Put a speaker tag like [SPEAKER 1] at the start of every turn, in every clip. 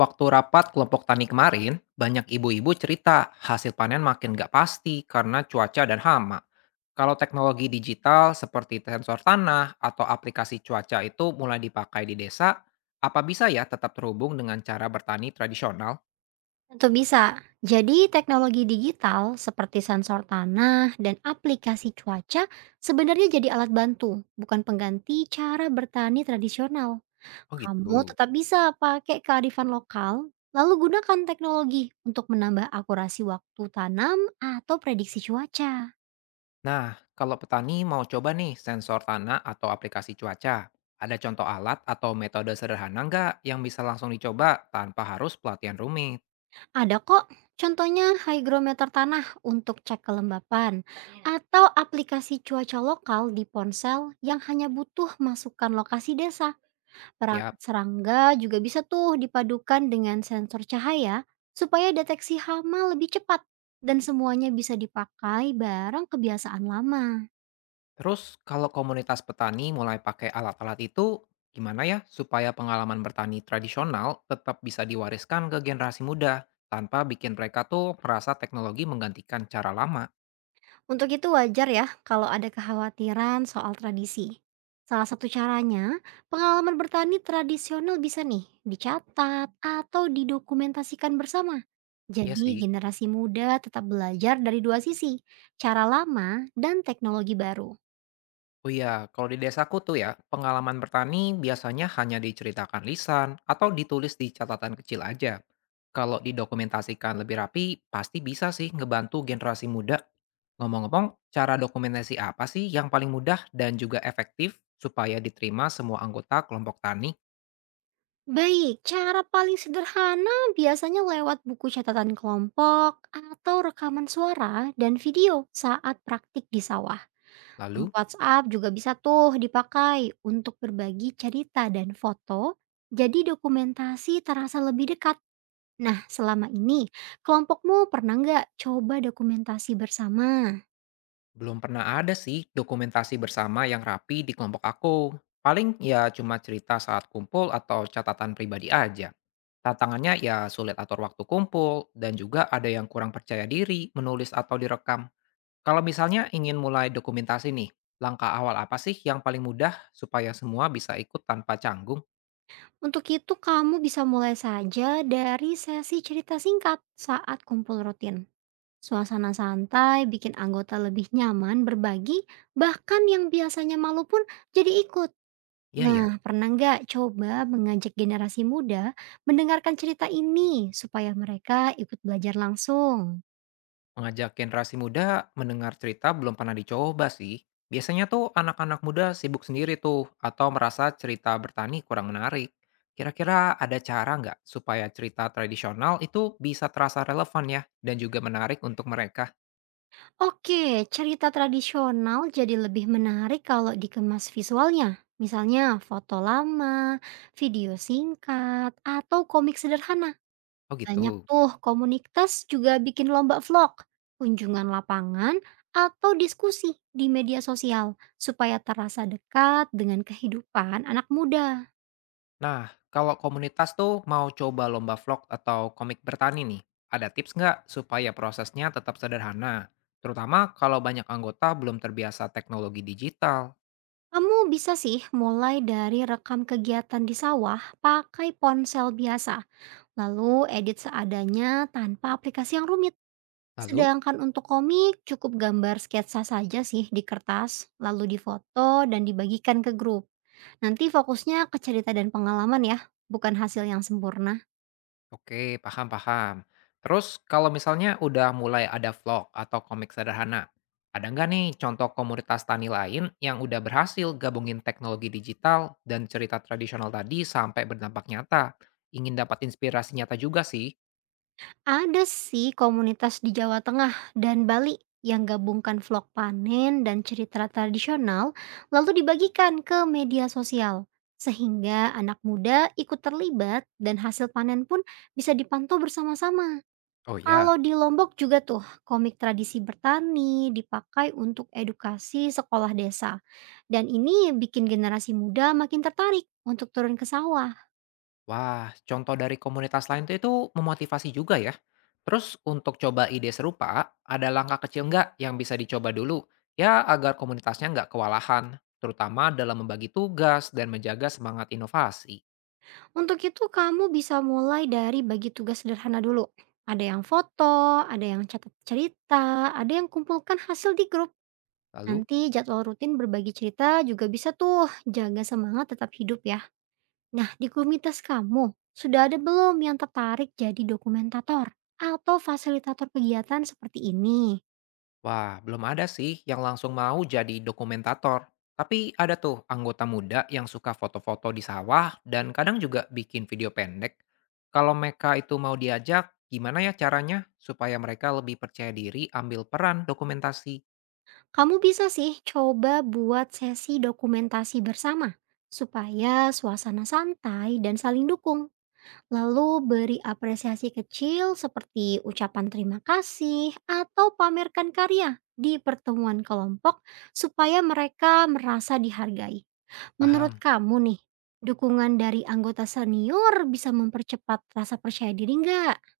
[SPEAKER 1] Waktu rapat kelompok tani kemarin, banyak ibu-ibu cerita hasil panen makin nggak pasti karena cuaca dan hama. Kalau teknologi digital seperti sensor tanah atau aplikasi cuaca itu mulai dipakai di desa, apa bisa ya tetap terhubung dengan cara bertani tradisional?
[SPEAKER 2] Tentu bisa. Jadi, teknologi digital seperti sensor tanah dan aplikasi cuaca sebenarnya jadi alat bantu, bukan pengganti cara bertani tradisional.
[SPEAKER 1] Oh
[SPEAKER 2] Kamu
[SPEAKER 1] gitu.
[SPEAKER 2] tetap bisa pakai kearifan lokal, lalu gunakan teknologi untuk menambah akurasi waktu tanam atau prediksi cuaca.
[SPEAKER 1] Nah, kalau petani mau coba nih sensor tanah atau aplikasi cuaca, ada contoh alat atau metode sederhana nggak yang bisa langsung dicoba tanpa harus pelatihan rumit?
[SPEAKER 2] Ada kok, contohnya hygrometer tanah untuk cek kelembapan, atau aplikasi cuaca lokal di ponsel yang hanya butuh masukan lokasi desa.
[SPEAKER 1] Siap.
[SPEAKER 2] Perangkat serangga juga bisa tuh dipadukan dengan sensor cahaya supaya deteksi hama lebih cepat, dan semuanya bisa dipakai bareng kebiasaan lama.
[SPEAKER 1] Terus kalau komunitas petani mulai pakai alat-alat itu, gimana ya supaya pengalaman bertani tradisional tetap bisa diwariskan ke generasi muda tanpa bikin mereka tuh merasa teknologi menggantikan cara lama?
[SPEAKER 2] Untuk itu wajar ya kalau ada kekhawatiran soal tradisi. Salah satu caranya, pengalaman bertani tradisional bisa nih dicatat atau didokumentasikan bersama.
[SPEAKER 1] Ya
[SPEAKER 2] Jadi
[SPEAKER 1] sih.
[SPEAKER 2] generasi muda tetap belajar dari 2 sisi, cara lama dan teknologi baru.
[SPEAKER 1] Oh iya, kalau di desaku tuh ya, pengalaman bertani biasanya hanya diceritakan lisan atau ditulis di catatan kecil aja. Kalau didokumentasikan lebih rapi, pasti bisa sih ngebantu generasi muda. Ngomong-ngomong, cara dokumentasi apa sih yang paling mudah dan juga efektif supaya diterima semua anggota kelompok tani?
[SPEAKER 2] Baik, cara paling sederhana biasanya lewat buku catatan kelompok atau rekaman suara dan video saat praktik di sawah. Grup
[SPEAKER 1] Lalu,
[SPEAKER 2] WhatsApp juga bisa tuh dipakai untuk berbagi cerita dan foto, jadi dokumentasi terasa lebih dekat. Nah, selama ini kelompokmu pernah nggak coba dokumentasi bersama?
[SPEAKER 1] belum pernah ada sih dokumentasi bersama yang rapi di kelompok aku. Paling ya cuma cerita saat kumpul atau catatan pribadi aja. Tantangannya ya sulit atur waktu kumpul, dan juga ada yang kurang percaya diri menulis atau direkam. Kalau misalnya ingin mulai dokumentasi nih, langkah awal apa sih yang paling mudah supaya semua bisa ikut tanpa canggung?
[SPEAKER 2] Untuk itu kamu bisa mulai saja dari sesi cerita singkat saat kumpul rutin. Suasana santai bikin anggota lebih nyaman berbagi, bahkan yang biasanya malu pun jadi ikut.
[SPEAKER 1] Iya ya,
[SPEAKER 2] Nah, pernah nggak coba mengajak generasi muda mendengarkan cerita ini supaya mereka ikut belajar langsung?
[SPEAKER 1] mengajak generasi muda mendengar cerita belum pernah dicoba sih. Biasanya tuh anak-anak muda sibuk sendiri tuh, atau merasa cerita bertani kurang menarik. Kira-kira ada cara nggak supaya cerita tradisional itu bisa terasa relevan ya, dan juga menarik untuk mereka?
[SPEAKER 2] Oke, cerita tradisional jadi lebih menarik kalau dikemas visualnya. Misalnya foto lama, video singkat, atau komik sederhana.
[SPEAKER 1] Oh
[SPEAKER 2] Banyak
[SPEAKER 1] gitu.
[SPEAKER 2] tuh komunitas juga bikin lomba vlog, kunjungan lapangan, atau diskusi di media sosial supaya terasa dekat dengan kehidupan anak muda.
[SPEAKER 1] Nah, kalau komunitas tuh mau coba lomba vlog atau komik bertani nih, ada tips nggak supaya prosesnya tetap sederhana? Terutama kalau banyak anggota belum terbiasa teknologi digital.
[SPEAKER 2] Kamu bisa sih mulai dari rekam kegiatan di sawah pakai ponsel biasa, lalu edit seadanya tanpa aplikasi yang rumit.
[SPEAKER 1] Lalu,
[SPEAKER 2] Sedangkan untuk komik, cukup gambar sketsa saja sih di kertas, lalu difoto dan dibagikan ke grup. Nanti fokusnya ke cerita dan pengalaman ya, bukan hasil yang sempurna.
[SPEAKER 1] oke, paham-paham. Terus, kalau misalnya udah mulai ada vlog atau komik sederhana, ada nggak nih contoh komunitas tani lain yang udah berhasil gabungin teknologi digital dan cerita tradisional tadi sampai berdampak nyata? Ingin dapat inspirasi nyata juga sih.
[SPEAKER 2] Ada sih komunitas di Jawa Tengah dan Bali yang gabungkan vlog panen dan cerita tradisional, lalu dibagikan ke media sosial. Sehingga anak muda ikut terlibat, dan hasil panen pun bisa dipantau bersama-sama.
[SPEAKER 1] Oh ya.
[SPEAKER 2] Kalau di Lombok juga tuh, komik tradisi bertani dipakai untuk edukasi sekolah desa. Dan ini bikin generasi muda makin tertarik untuk turun ke sawah.
[SPEAKER 1] Wah, contoh dari komunitas lain tuh itu memotivasi juga ya. Terus untuk coba ide serupa, ada langkah kecil nggak yang bisa dicoba dulu? Ya agar komunitasnya nggak kewalahan, terutama dalam membagi tugas dan menjaga semangat inovasi.
[SPEAKER 2] Untuk itu kamu bisa mulai dari bagi tugas sederhana dulu. Ada yang foto, ada yang catat cerita, ada yang kumpulkan hasil di grup.
[SPEAKER 1] Lalu?
[SPEAKER 2] Nanti jadwal rutin berbagi cerita juga bisa tuh jaga semangat tetap hidup ya. Nah, di komunitas kamu sudah ada belum yang tertarik jadi dokumentator atau fasilitator kegiatan seperti ini?
[SPEAKER 1] Wah, belum ada sih yang langsung mau jadi dokumentator. Tapi ada tuh anggota muda yang suka foto-foto di sawah dan kadang juga bikin video pendek. Kalau mereka itu mau diajak, gimana ya caranya supaya mereka lebih percaya diri ambil peran dokumentasi?
[SPEAKER 2] Kamu bisa sih coba buat sesi dokumentasi bersama supaya suasana santai dan saling dukung. Lalu beri apresiasi kecil seperti ucapan terima kasih atau pamerkan karya di pertemuan kelompok supaya mereka merasa dihargai. Menurut
[SPEAKER 1] Paham?
[SPEAKER 2] kamu nih, dukungan dari anggota senior bisa mempercepat rasa percaya diri nggak?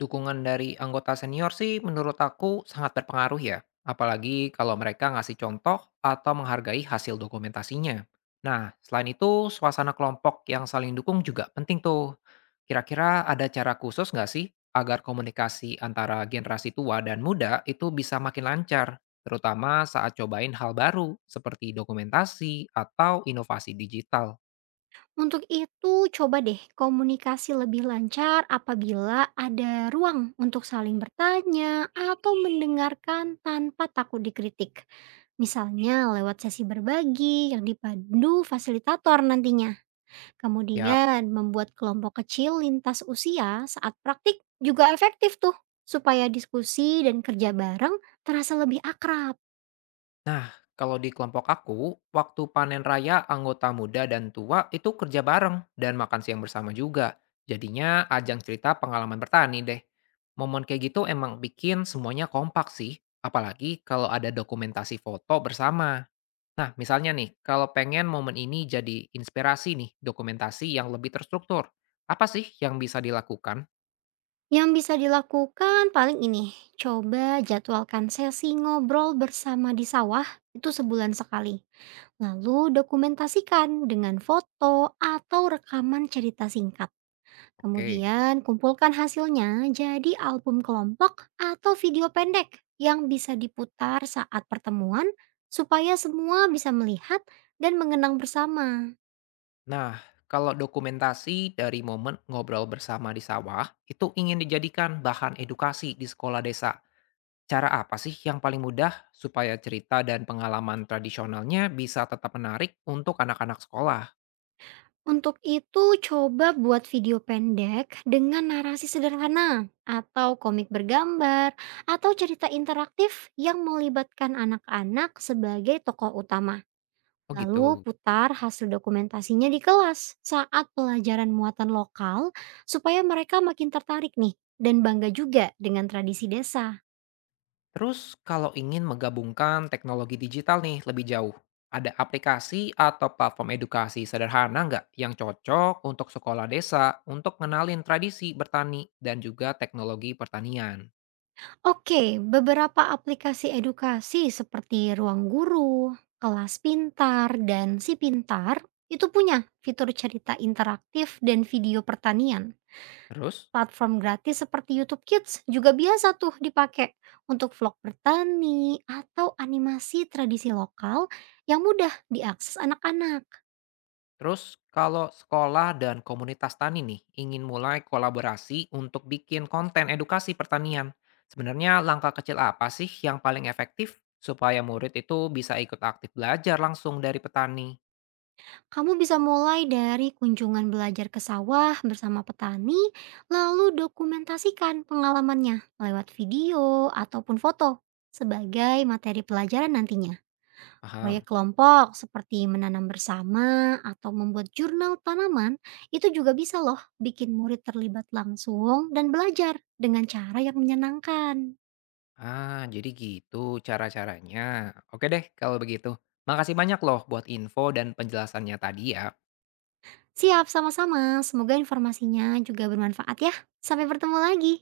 [SPEAKER 1] Dukungan dari anggota senior sih menurut aku sangat berpengaruh ya, apalagi kalau mereka ngasih contoh atau menghargai hasil dokumentasinya. Nah, selain itu, suasana kelompok yang saling dukung juga penting tuh. Kira-kira ada cara khusus nggak sih agar komunikasi antara generasi tua dan muda itu bisa makin lancar, terutama saat cobain hal baru seperti dokumentasi atau inovasi digital?
[SPEAKER 2] Untuk itu coba deh, komunikasi lebih lancar apabila ada ruang untuk saling bertanya atau mendengarkan tanpa takut dikritik. Misalnya lewat sesi berbagi yang dipandu fasilitator nantinya.
[SPEAKER 1] Ya,
[SPEAKER 2] Kemudian membuat kelompok kecil lintas usia saat praktik juga efektif tuh. Supaya diskusi dan kerja bareng terasa lebih akrab.
[SPEAKER 1] nah, kalau di kelompok aku, waktu panen raya anggota muda dan tua itu kerja bareng dan makan siang bersama juga. Jadinya ajang cerita pengalaman bertani deh. Momen kayak gitu emang bikin semuanya kompak sih, apalagi kalau ada dokumentasi foto bersama. Nah, misalnya nih, kalau pengen momen ini jadi inspirasi nih, dokumentasi yang lebih terstruktur. Apa sih yang bisa dilakukan?
[SPEAKER 2] Yang bisa dilakukan paling ini, coba jadwalkan sesi ngobrol bersama di sawah itu sebulan sekali. Lalu dokumentasikan dengan foto atau rekaman cerita singkat.
[SPEAKER 1] Oke.
[SPEAKER 2] Kemudian kumpulkan hasilnya jadi album kelompok atau video pendek yang bisa diputar saat pertemuan supaya semua bisa melihat dan mengenang bersama.
[SPEAKER 1] Nah, kalau dokumentasi dari momen ngobrol bersama di sawah itu ingin dijadikan bahan edukasi di sekolah desa. Cara apa sih yang paling mudah supaya cerita dan pengalaman tradisionalnya bisa tetap menarik untuk anak-anak sekolah?
[SPEAKER 2] Untuk itu coba buat video pendek dengan narasi sederhana, atau komik bergambar, atau cerita interaktif yang melibatkan anak-anak sebagai tokoh utama.
[SPEAKER 1] Oh
[SPEAKER 2] Lalu
[SPEAKER 1] gitu.
[SPEAKER 2] putar hasil dokumentasinya di kelas saat pelajaran muatan lokal supaya mereka makin tertarik nih, dan bangga juga dengan tradisi desa.
[SPEAKER 1] Terus kalau ingin menggabungkan teknologi digital nih lebih jauh, ada aplikasi atau platform edukasi sederhana nggak yang cocok untuk sekolah desa untuk ngenalin tradisi bertani dan juga teknologi pertanian?
[SPEAKER 2] Oke, beberapa aplikasi edukasi seperti Ruang Guru, Kelas Pintar, dan Si Pintar itu punya fitur cerita interaktif dan video pertanian.
[SPEAKER 1] Terus?
[SPEAKER 2] Platform gratis seperti YouTube Kids juga biasa tuh dipakai untuk vlog bertani atau animasi tradisi lokal yang mudah diakses anak-anak.
[SPEAKER 1] Terus kalau sekolah dan komunitas tani nih ingin mulai kolaborasi untuk bikin konten edukasi pertanian, sebenarnya langkah kecil apa sih yang paling efektif supaya murid itu bisa ikut aktif belajar langsung dari petani?
[SPEAKER 2] Kamu bisa mulai dari kunjungan belajar ke sawah bersama petani, lalu dokumentasikan pengalamannya lewat video ataupun foto sebagai materi pelajaran nantinya. Proyek
[SPEAKER 1] Paham?
[SPEAKER 2] kelompok seperti menanam bersama atau membuat jurnal tanaman itu juga bisa loh bikin murid terlibat langsung dan belajar dengan cara yang menyenangkan.
[SPEAKER 1] Ah, jadi gitu cara-caranya. Oke deh kalau begitu. Makasih banyak loh buat info dan penjelasannya tadi ya.
[SPEAKER 2] Siap, sama-sama, semoga informasinya juga bermanfaat ya. Sampai bertemu lagi.